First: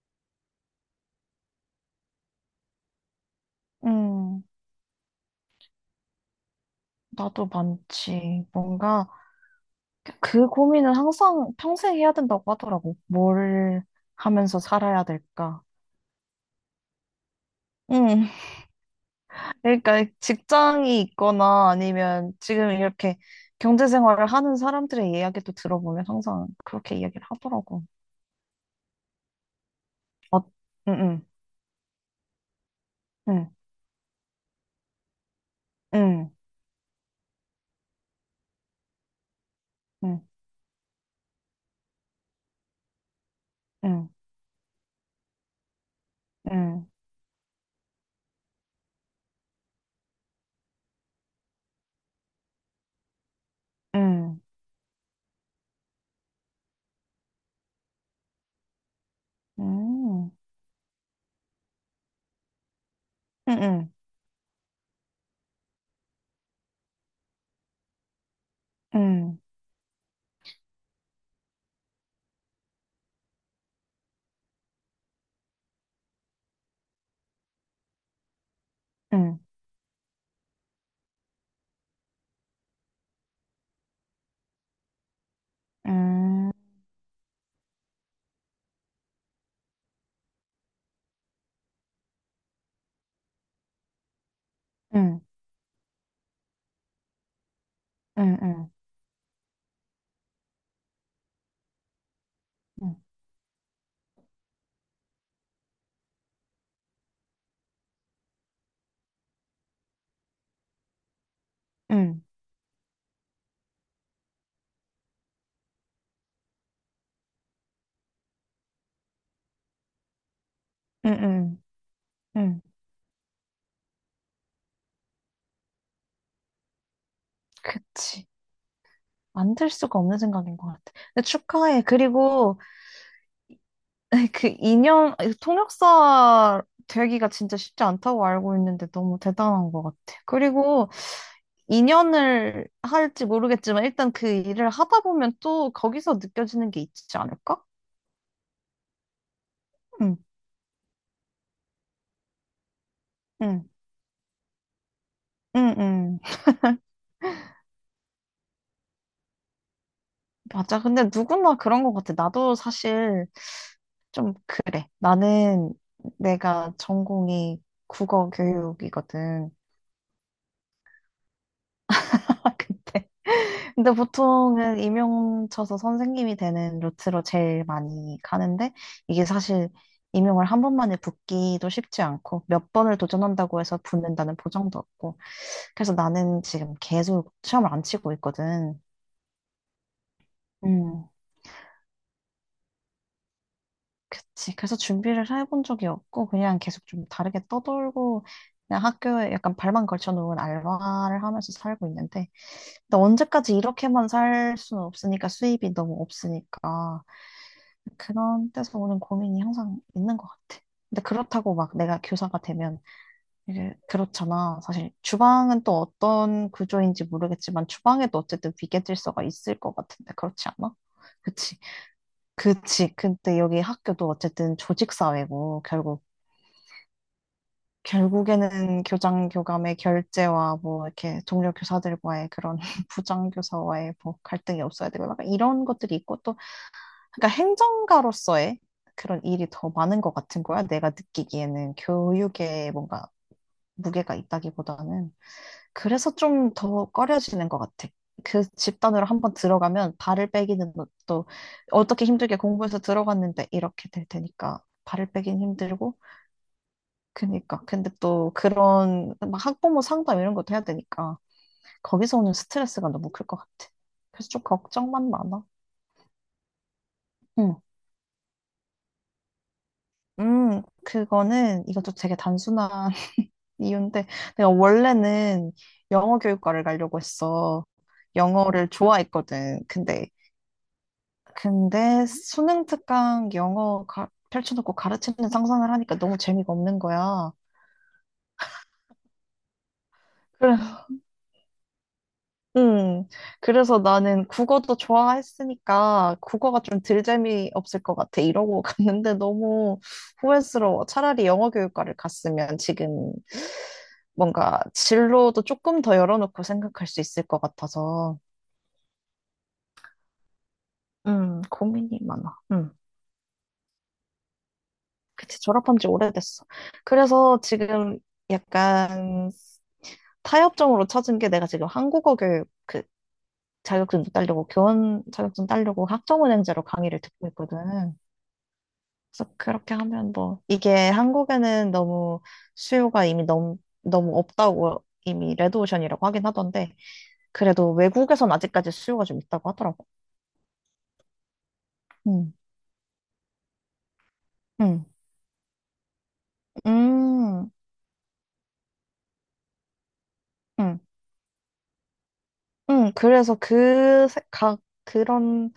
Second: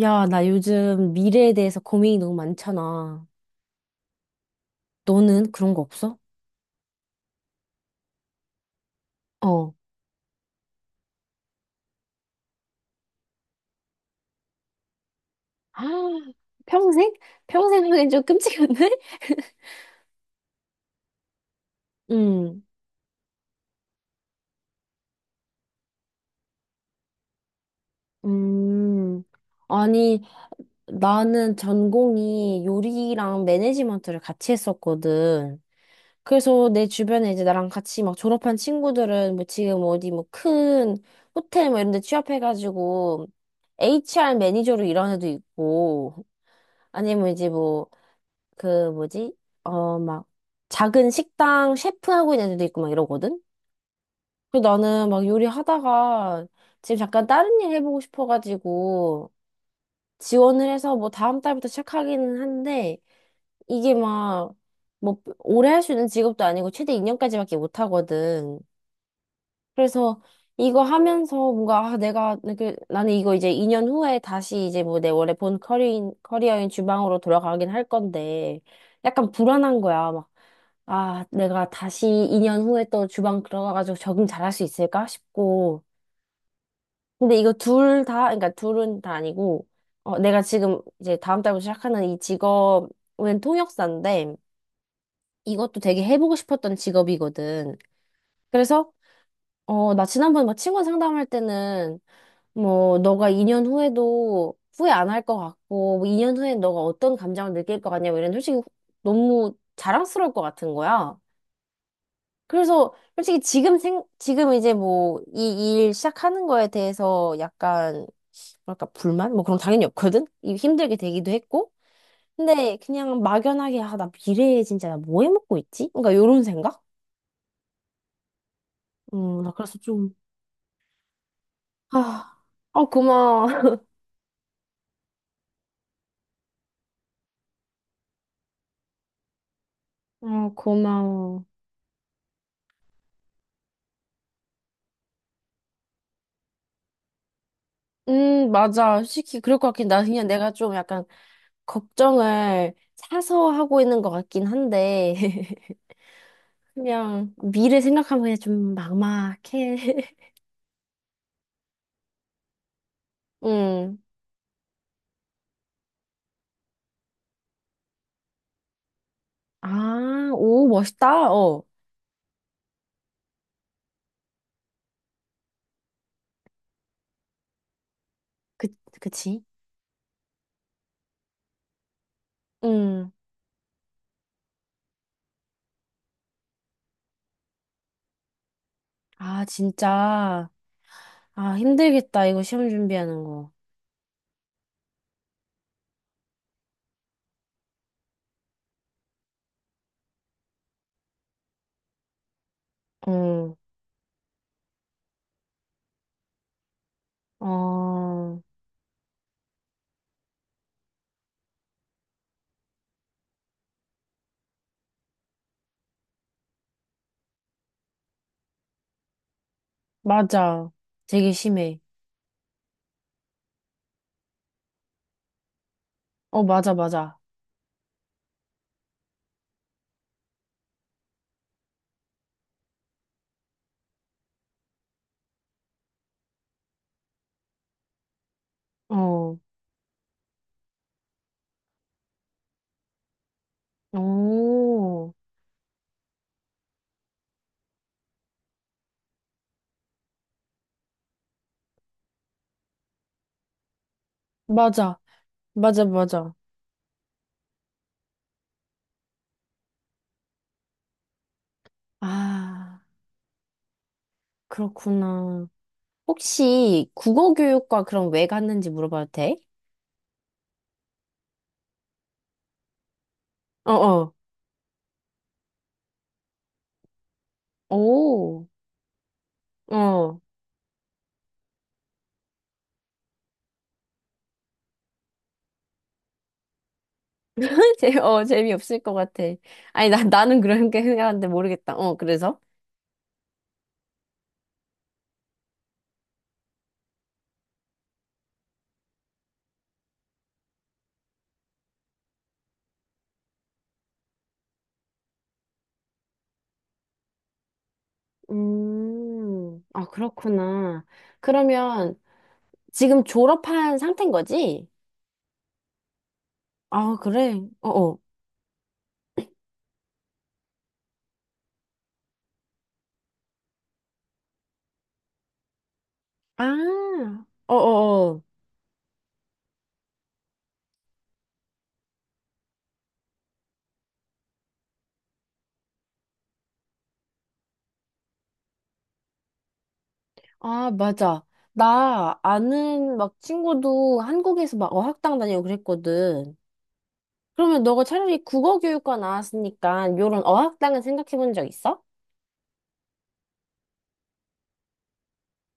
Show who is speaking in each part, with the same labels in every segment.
Speaker 1: 야, 나 요즘 미래에 대해서 고민이 너무 많잖아.
Speaker 2: 응,
Speaker 1: 너는 그런 거 없어?
Speaker 2: 나도 많지. 뭔가
Speaker 1: 어.
Speaker 2: 그 고민은 항상 평생 해야 된다고 하더라고. 뭘 하면서 살아야 될까.
Speaker 1: 아, 평생? 평생 하기엔 좀
Speaker 2: 응,
Speaker 1: 끔찍한데?
Speaker 2: 그러니까 직장이 있거나 아니면
Speaker 1: 음,
Speaker 2: 지금 이렇게 경제생활을 하는 사람들의 이야기도 들어보면 항상 그렇게 이야기를 하더라고.
Speaker 1: 음. 아니,
Speaker 2: 어. 응응.
Speaker 1: 나는 전공이 요리랑 매니지먼트를 같이 했었거든. 그래서 내 주변에 이제 나랑 같이 막 졸업한 친구들은 뭐 지금 어디 뭐 큰 호텔 뭐 이런 데 취업해가지고 HR 매니저로 일하는 애도 있고 아니면 이제 뭐 그 뭐지? 어, 막 작은 식당 셰프 하고 있는 애들도 있고 막 이러거든? 그래서 나는 막 요리하다가 지금 잠깐 다른 일 해보고 싶어가지고 지원을 해서 뭐 다음 달부터 시작하기는 한데 이게 막 뭐 오래 할 수 있는 직업도 아니고 최대 2년까지밖에 못 하거든.
Speaker 2: 응응응응응응응응응응응응응응응응응.
Speaker 1: 그래서 이거 하면서 뭔가 아, 내가 그 나는 이거 이제 2년 후에 다시 이제 뭐 내 원래 본 커리인 커리어인 주방으로 돌아가긴 할 건데 약간 불안한 거야. 막 아, 내가 다시 2년 후에 또 주방 들어가가지고 적응 잘할 수 있을까 싶고. 근데 이거 둘 다, 그러니까 둘은 다 아니고, 어, 내가 지금 이제 다음 달부터 시작하는 이 직업은 통역사인데, 이것도 되게 해보고 싶었던 직업이거든. 그래서, 어, 나 지난번에 막 친구 상담할 때는 뭐, 너가 2년 후에도 후회 안 할 것 같고, 뭐 2년 후에 너가 어떤 감정을 느낄 것 같냐, 뭐 이런 솔직히 너무 자랑스러울 것 같은 거야. 그래서 솔직히 지금 이제 뭐, 이 일 시작하는 거에 대해서 약간, 뭐랄까, 불만? 뭐 그런 거 당연히 없거든? 이 힘들게 되기도 했고. 근데 그냥 막연하게, 아, 나 미래에 진짜 나 뭐 해먹고 있지? 그러니까 요런 생각?
Speaker 2: 그치.
Speaker 1: 나
Speaker 2: 만들
Speaker 1: 그래서
Speaker 2: 수가
Speaker 1: 좀,
Speaker 2: 없는 생각인 것 같아. 근데 축하해.
Speaker 1: 아,
Speaker 2: 그리고
Speaker 1: 어, 고마워.
Speaker 2: 그인연 통역사 되기가 진짜 쉽지 않다고 알고 있는데 너무 대단한 것 같아.
Speaker 1: 어,
Speaker 2: 그리고
Speaker 1: 고마워.
Speaker 2: 인연을 할지 모르겠지만 일단 그 일을 하다 보면 또 거기서 느껴지는 게 있지 않을까?
Speaker 1: 맞아. 솔직히 그럴 것 같긴. 나
Speaker 2: 응,
Speaker 1: 그냥 내가 좀 약간 걱정을 사서
Speaker 2: 응,
Speaker 1: 하고 있는 것 같긴 한데,
Speaker 2: 응, 응.
Speaker 1: 그냥 미래 생각하면 그냥 좀 막막해.
Speaker 2: 맞아. 근데 누구나 그런 것 같아. 나도 사실
Speaker 1: 음.
Speaker 2: 좀 그래. 나는 내가 전공이 국어 교육이거든.
Speaker 1: 아, 오, 멋있다. 어.
Speaker 2: 근데 근데 보통은 임용쳐서 선생님이 되는 루트로 제일 많이
Speaker 1: 그,
Speaker 2: 가는데 이게
Speaker 1: 그치?
Speaker 2: 사실 임용을 한 번만에 붙기도 쉽지 않고 몇 번을
Speaker 1: 음.
Speaker 2: 도전한다고 해서 붙는다는 보장도 없고. 그래서 나는 지금 계속 시험을 안 치고 있거든.
Speaker 1: 아, 진짜.
Speaker 2: 음,
Speaker 1: 아, 힘들겠다. 이거 시험 준비하는 거.
Speaker 2: 그치. 그래서 준비를 해본 적이 없고 그냥 계속 좀 다르게 떠돌고, 그냥 학교에 약간 발만 걸쳐놓은 알바를 하면서 살고 있는데, 근데
Speaker 1: 응
Speaker 2: 언제까지 이렇게만 살 수는 없으니까, 수입이 너무 없으니까
Speaker 1: 어,
Speaker 2: 그런 데서 오는 고민이 항상 있는 것 같아. 근데 그렇다고 막 내가 교사가 되면, 이게 그렇잖아. 사실 주방은 또 어떤 구조인지 모르겠지만 주방에도 어쨌든 위계 질서가 있을 것 같은데, 그렇지
Speaker 1: 맞아.
Speaker 2: 않아?
Speaker 1: 되게
Speaker 2: 그치.
Speaker 1: 심해.
Speaker 2: 그치. 근데 여기 학교도 어쨌든 조직 사회고, 결국
Speaker 1: 어, 맞아, 맞아.
Speaker 2: 결국에는 교장 교감의 결제와 뭐 이렇게 동료 교사들과의 그런 부장 교사와의 뭐 갈등이 없어야 되고, 약간 이런 것들이 있고, 또 그러니까 행정가로서의 그런
Speaker 1: 어.
Speaker 2: 일이 더 많은 것 같은 거야. 내가 느끼기에는. 교육에 뭔가 무게가
Speaker 1: 오.
Speaker 2: 있다기보다는. 그래서 좀 더 꺼려지는 것 같아. 그 집단으로 한번 들어가면 발을 빼기는, 또 어떻게 힘들게 공부해서 들어갔는데 이렇게 될 테니까
Speaker 1: 맞아.
Speaker 2: 발을 빼긴
Speaker 1: 맞아,
Speaker 2: 힘들고.
Speaker 1: 맞아.
Speaker 2: 그니까. 근데 또 그런 막 학부모 상담 이런 것도 해야 되니까 거기서 오는
Speaker 1: 아.
Speaker 2: 스트레스가 너무 클 것 같아. 그래서 좀 걱정만 많아.
Speaker 1: 그렇구나. 혹시 국어
Speaker 2: 응.
Speaker 1: 교육과 그럼 왜 갔는지 물어봐도 돼?
Speaker 2: 그거는, 이것도 되게 단순한 이유인데,
Speaker 1: 어어,
Speaker 2: 내가 원래는 영어 교육과를 가려고 했어.
Speaker 1: 오,
Speaker 2: 영어를 좋아했거든. 근데
Speaker 1: 어.
Speaker 2: 근데 수능 특강 영어 펼쳐놓고 가르치는 상상을 하니까 너무 재미가 없는 거야.
Speaker 1: 어, 재미없을 것 같아. 아니, 나는
Speaker 2: 그래,
Speaker 1: 그런 게 생각하는데 모르겠다. 어, 그래서?
Speaker 2: 음. 그래서 나는 국어도 좋아했으니까 국어가 좀 덜 재미없을 것 같아, 이러고 갔는데 너무 후회스러워. 차라리 영어 교육과를 갔으면 지금 뭔가 진로도 조금 더 열어놓고 생각할 수 있을 것 같아서.
Speaker 1: 아, 그렇구나.
Speaker 2: 고민이
Speaker 1: 그러면
Speaker 2: 많아.
Speaker 1: 지금 졸업한 상태인 거지?
Speaker 2: 그치, 졸업한 지 오래됐어.
Speaker 1: 아, 그래.
Speaker 2: 그래서
Speaker 1: 어 어.
Speaker 2: 지금 약간 타협점으로 찾은 게, 내가 지금 한국어 교육 그 자격증 따려고, 교원 자격증 따려고 학점은행제로 강의를
Speaker 1: 아,
Speaker 2: 듣고 있거든.
Speaker 1: 어어어.
Speaker 2: 그래서 그렇게 하면 뭐, 이게 한국에는 너무 수요가 이미 너무, 너무 없다고, 이미 레드오션이라고 하긴 하던데, 그래도 외국에선 아직까지 수요가 좀 있다고 하더라고.
Speaker 1: 아, 맞아. 나
Speaker 2: 음,
Speaker 1: 아는 막 친구도 한국에서 막
Speaker 2: 음,
Speaker 1: 어학당 다니고 그랬거든.
Speaker 2: 음,
Speaker 1: 그러면 너가 차라리 국어 교육과 나왔으니까 요런
Speaker 2: 음.
Speaker 1: 어학당은 생각해 본 적 있어?
Speaker 2: 응, 그래서 그, 가, 그런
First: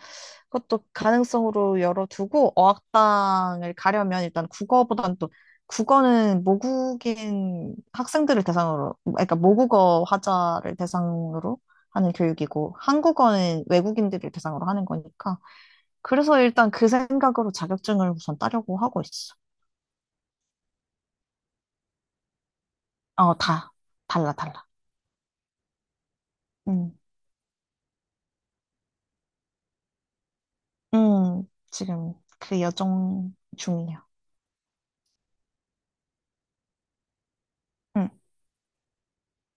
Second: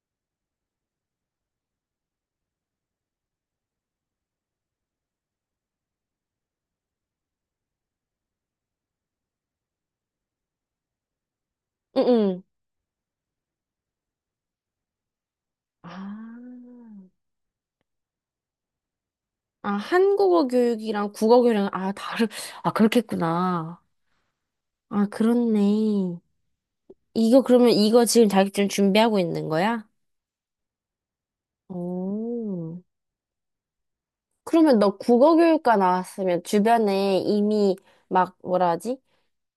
Speaker 2: 것도 가능성으로 열어두고. 어학당을 가려면 일단 국어보단 또, 국어는 모국인 학생들을 대상으로, 그러니까 모국어 화자를 대상으로 하는
Speaker 1: 응응.
Speaker 2: 교육이고, 한국어는 외국인들을 대상으로 하는 거니까.
Speaker 1: 아,
Speaker 2: 그래서 일단 그 생각으로 자격증을 우선 따려고 하고 있어.
Speaker 1: 아, 한국어 교육이랑 국어 교육이랑 아, 다른 아,
Speaker 2: 어, 다.
Speaker 1: 그렇겠구나.
Speaker 2: 달라, 달라.
Speaker 1: 아, 그렇네.
Speaker 2: 응,
Speaker 1: 이거 그러면 이거 지금 자격증 준비하고 있는 거야?
Speaker 2: 응, 지금 그
Speaker 1: 오.
Speaker 2: 여정 중이야.
Speaker 1: 그러면 너 국어교육과 나왔으면 주변에 이미
Speaker 2: 응.
Speaker 1: 막 뭐라 하지?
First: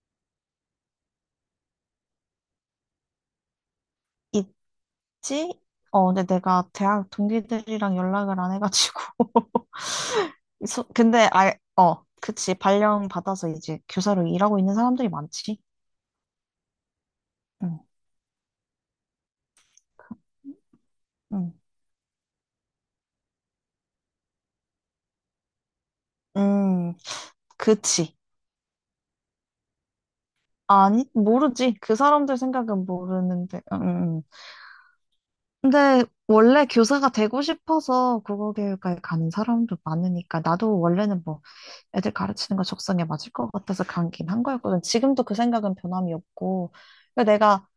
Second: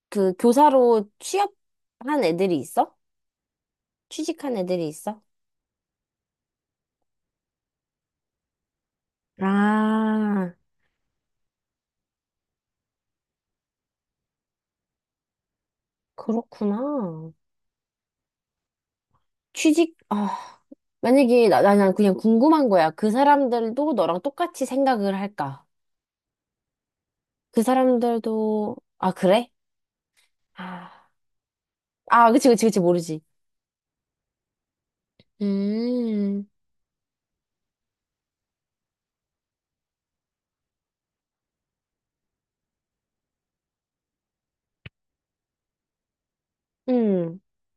Speaker 1: 그 교사로 취업한 애들이 있어?
Speaker 2: 이
Speaker 1: 취직한 애들이 있어?
Speaker 2: 지? 어, 근데 내가 대학 동기들이랑 연락을 안 해가지고.
Speaker 1: 아,
Speaker 2: 근데, 아, 어, 그치. 발령 받아서 이제 교사로 일하고 있는 사람들이 많지.
Speaker 1: 그렇구나.
Speaker 2: 응,
Speaker 1: 취직, 아, 만약에
Speaker 2: 응.
Speaker 1: 나 그냥 궁금한 거야. 그 사람들도 너랑 똑같이 생각을 할까?
Speaker 2: 음,
Speaker 1: 그
Speaker 2: 그치.
Speaker 1: 사람들도, 아, 그래?
Speaker 2: 아니,
Speaker 1: 아,
Speaker 2: 모르지. 그
Speaker 1: 아,
Speaker 2: 사람들
Speaker 1: 그치, 그치, 그치,
Speaker 2: 생각은
Speaker 1: 모르지.
Speaker 2: 모르는데. 음. 근데
Speaker 1: 음,
Speaker 2: 원래 교사가 되고 싶어서 국어교육과에 가는 사람도 많으니까, 나도 원래는 뭐 애들 가르치는 거 적성에 맞을 것 같아서 가긴 한 거였거든. 지금도 그 생각은 변함이 없고. 그러니까
Speaker 1: 음,
Speaker 2: 내가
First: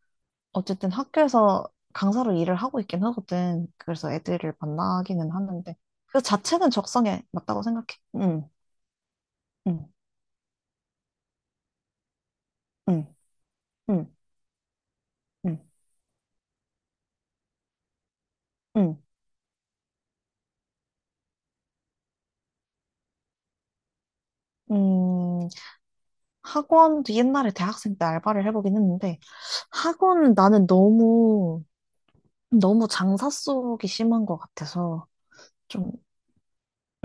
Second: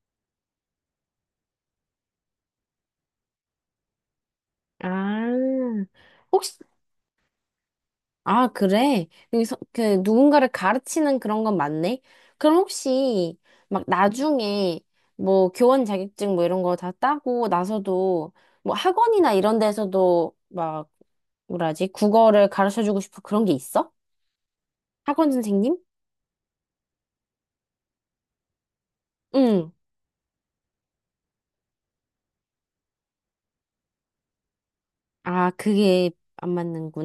Speaker 2: 어쨌든 학교에서 강사로 일을 하고 있긴 하거든. 그래서 애들을 만나기는 하는데,
Speaker 1: 아.
Speaker 2: 그
Speaker 1: 혹시
Speaker 2: 자체는 적성에 맞다고 생각해. 응,
Speaker 1: 아, 그래?
Speaker 2: 응,
Speaker 1: 그, 누군가를 가르치는 그런 건 맞네? 그럼
Speaker 2: 응,
Speaker 1: 혹시, 막,
Speaker 2: 응,
Speaker 1: 나중에, 뭐,
Speaker 2: 응,
Speaker 1: 교원 자격증 뭐 이런 거 다 따고 나서도, 뭐,
Speaker 2: 응.
Speaker 1: 학원이나 이런 데서도, 막, 뭐라 하지? 국어를 가르쳐주고 싶어 그런 게 있어? 학원
Speaker 2: 음,
Speaker 1: 선생님?
Speaker 2: 학원도 옛날에 대학생 때 알바를 해보긴 했는데,
Speaker 1: 응.
Speaker 2: 학원은 나는 너무 너무 장사 속이 심한 것 같아서
Speaker 1: 아,
Speaker 2: 좀,
Speaker 1: 그게 안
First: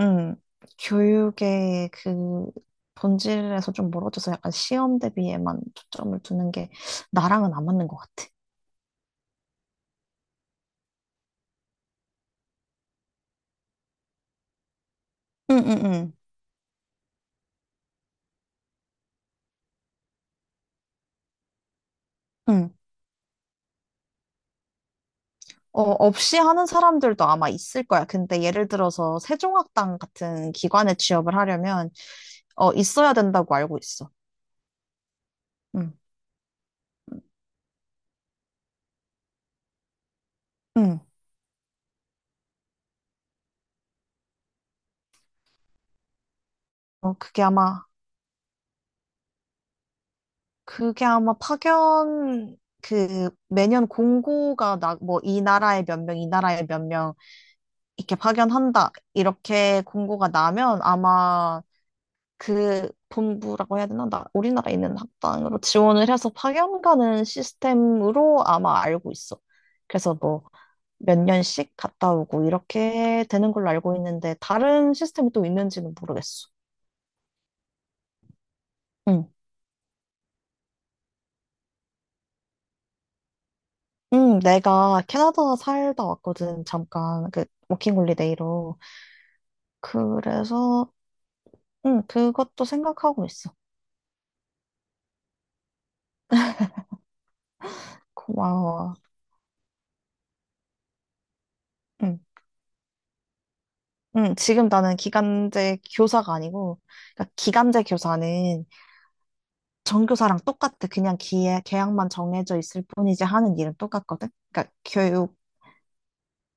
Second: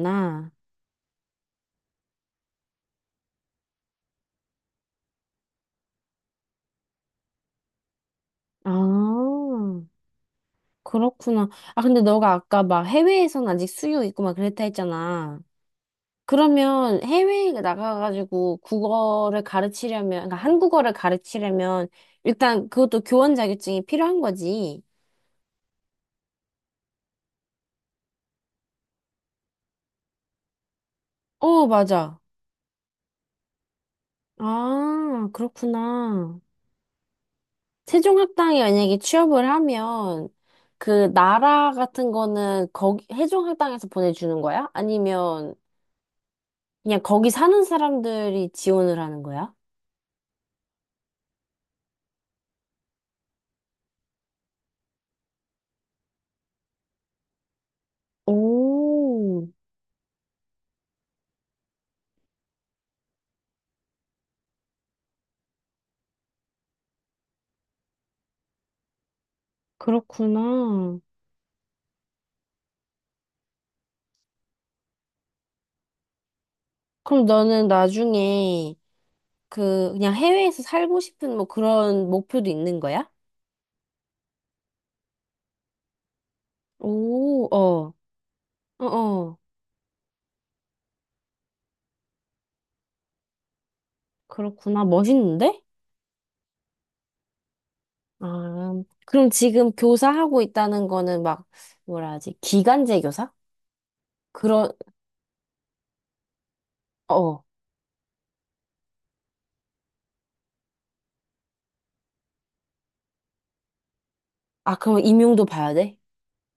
Speaker 2: 음, 교육의 그 본질에서 좀 멀어져서 약간 시험 대비에만 초점을 두는 게 나랑은 안 맞는 것 같아.
Speaker 1: 아, 그렇구나. 아, 근데 너가 아까 막 해외에선 아직 수요 있고 막 그랬다 했잖아.
Speaker 2: 응, 응, 응.
Speaker 1: 그러면 해외에 나가가지고 국어를 가르치려면, 그러니까 한국어를 가르치려면 일단
Speaker 2: 응.
Speaker 1: 그것도 교원 자격증이 필요한 거지.
Speaker 2: 어, 없이 하는 사람들도 아마 있을 거야. 근데 예를 들어서 세종학당 같은 기관에 취업을
Speaker 1: 어,
Speaker 2: 하려면
Speaker 1: 맞아.
Speaker 2: 어, 있어야 된다고 알고 있어.
Speaker 1: 아,
Speaker 2: 응.
Speaker 1: 그렇구나. 세종학당에 만약에 취업을 하면
Speaker 2: 응.
Speaker 1: 그 나라 같은 거는 거기 세종학당에서 보내주는 거야? 아니면 그냥
Speaker 2: 어,
Speaker 1: 거기
Speaker 2: 그게
Speaker 1: 사는
Speaker 2: 아마,
Speaker 1: 사람들이 지원을 하는 거야?
Speaker 2: 그게 아마 파견, 그, 매년 공고가 나, 뭐, 이 나라에 몇 명, 이 나라에 몇 명, 이렇게 파견한다.
Speaker 1: 오,
Speaker 2: 이렇게 공고가 나면 아마 그 본부라고 해야 되나? 나 우리나라에 있는 학당으로 지원을 해서 파견 가는 시스템으로 아마 알고 있어. 그래서 뭐
Speaker 1: 그렇구나.
Speaker 2: 몇 년씩 갔다 오고 이렇게 되는 걸로 알고 있는데 다른 시스템이 또 있는지는 모르겠어.
Speaker 1: 그럼 너는 나중에
Speaker 2: 응.
Speaker 1: 그냥 해외에서 살고 싶은 뭐 그런 목표도 있는 거야?
Speaker 2: 응, 내가 캐나다 살다 왔거든. 잠깐 그
Speaker 1: 오, 어,
Speaker 2: 워킹 홀리데이로.
Speaker 1: 어, 어.
Speaker 2: 그래서 응, 그것도 생각하고 있어.
Speaker 1: 그렇구나. 멋있는데? 아,
Speaker 2: 고마워.
Speaker 1: 그럼 지금 교사하고 있다는 거는 막, 뭐라
Speaker 2: 응.
Speaker 1: 하지? 기간제 교사?
Speaker 2: 응, 지금
Speaker 1: 그런,
Speaker 2: 나는 기간제 교사가 아니고, 그러니까
Speaker 1: 어.
Speaker 2: 기간제 교사는 전교사랑 똑같아. 그냥 기회, 계약만 정해져 있을 뿐이지 하는 일은 똑같거든. 그러니까
Speaker 1: 아, 그럼
Speaker 2: 교육,
Speaker 1: 임용도 봐야 돼?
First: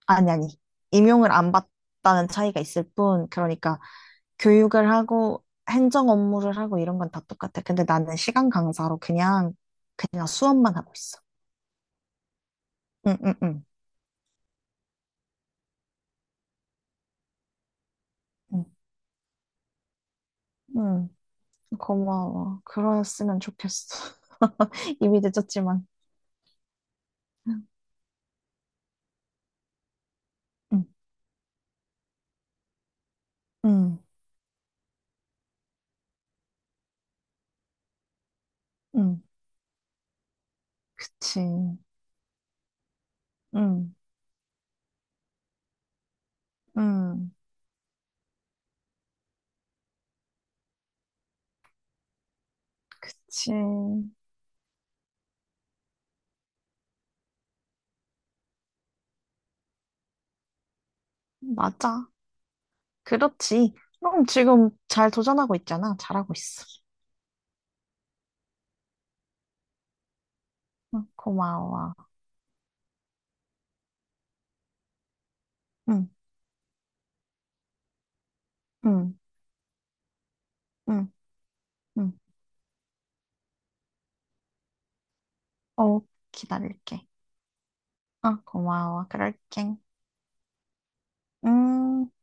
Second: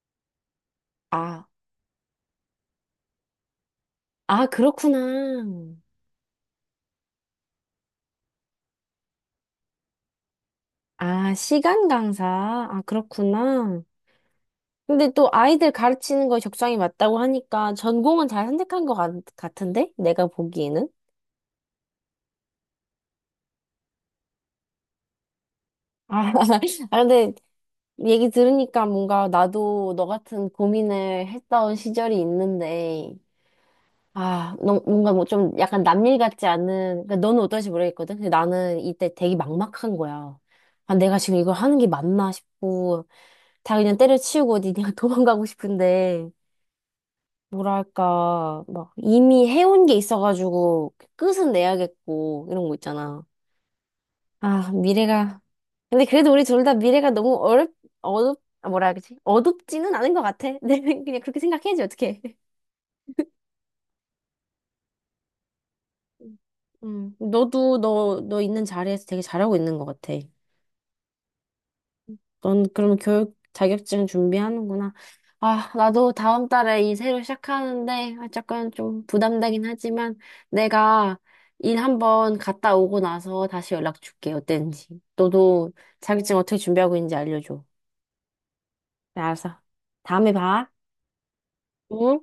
Speaker 2: 아니, 아니. 임용을
Speaker 1: 아,
Speaker 2: 안 받다는 차이가 있을 뿐. 그러니까
Speaker 1: 아,
Speaker 2: 교육을
Speaker 1: 그렇구나.
Speaker 2: 하고 행정 업무를 하고 이런 건 다 똑같아. 근데 나는 시간 강사로 그냥, 그냥 수업만 하고 있어.
Speaker 1: 아, 시간 강사. 아,
Speaker 2: 응, 응, 응.
Speaker 1: 그렇구나. 근데 또 아이들 가르치는 거에 적성이 맞다고 하니까 전공은 잘
Speaker 2: 응,
Speaker 1: 선택한 같은데? 내가 보기에는?
Speaker 2: 응. 고마워. 그러셨으면 좋겠어. 이미 늦었지만.
Speaker 1: 아, 아, 근데 얘기 들으니까 뭔가 나도 너 같은
Speaker 2: 응,
Speaker 1: 고민을 했던 시절이 있는데,
Speaker 2: 응,
Speaker 1: 아, 너, 뭔가 뭐 좀 약간 남일 같지 않은, 그러니까 너는 어떨지 모르겠거든? 근데 나는 이때
Speaker 2: 응.
Speaker 1: 되게 막막한 거야. 아, 내가 지금 이걸
Speaker 2: 그치.
Speaker 1: 하는 게 맞나 싶고, 다
Speaker 2: 응,
Speaker 1: 그냥 때려치우고 어디 그냥 도망가고 싶은데,
Speaker 2: 응.
Speaker 1: 뭐랄까, 막 이미 해온 게 있어가지고 끝은 내야겠고, 이런 거 있잖아.
Speaker 2: 그치.
Speaker 1: 아, 미래가. 근데 그래도 우리 둘 다 미래가 너무 아, 뭐라 해야 되지? 어둡지는 않은 것 같아. 내 그냥 그렇게 생각해야지,
Speaker 2: 맞아.
Speaker 1: 어떡해.
Speaker 2: 그렇지. 응, 지금 잘 도전하고 있잖아. 잘하고
Speaker 1: 음,
Speaker 2: 있어.
Speaker 1: 너도 너 있는 자리에서 되게 잘하고 있는 것 같아.
Speaker 2: 응, 고마워.
Speaker 1: 넌 그럼 교육 자격증 준비하는구나. 아,
Speaker 2: 응,
Speaker 1: 나도 다음 달에 이 새로 시작하는데, 아, 약간 좀
Speaker 2: 응,
Speaker 1: 부담되긴 하지만,
Speaker 2: 응,
Speaker 1: 내가 일
Speaker 2: 응.
Speaker 1: 한번 갔다 오고 나서 다시 연락 줄게, 어땠는지. 너도
Speaker 2: 어,
Speaker 1: 자격증 어떻게 준비하고
Speaker 2: 기다릴게.
Speaker 1: 있는지 알려줘.
Speaker 2: 어, 고마워.
Speaker 1: 네, 알았어.
Speaker 2: 그럴게.
Speaker 1: 다음에 봐.
Speaker 2: 음.
Speaker 1: 어?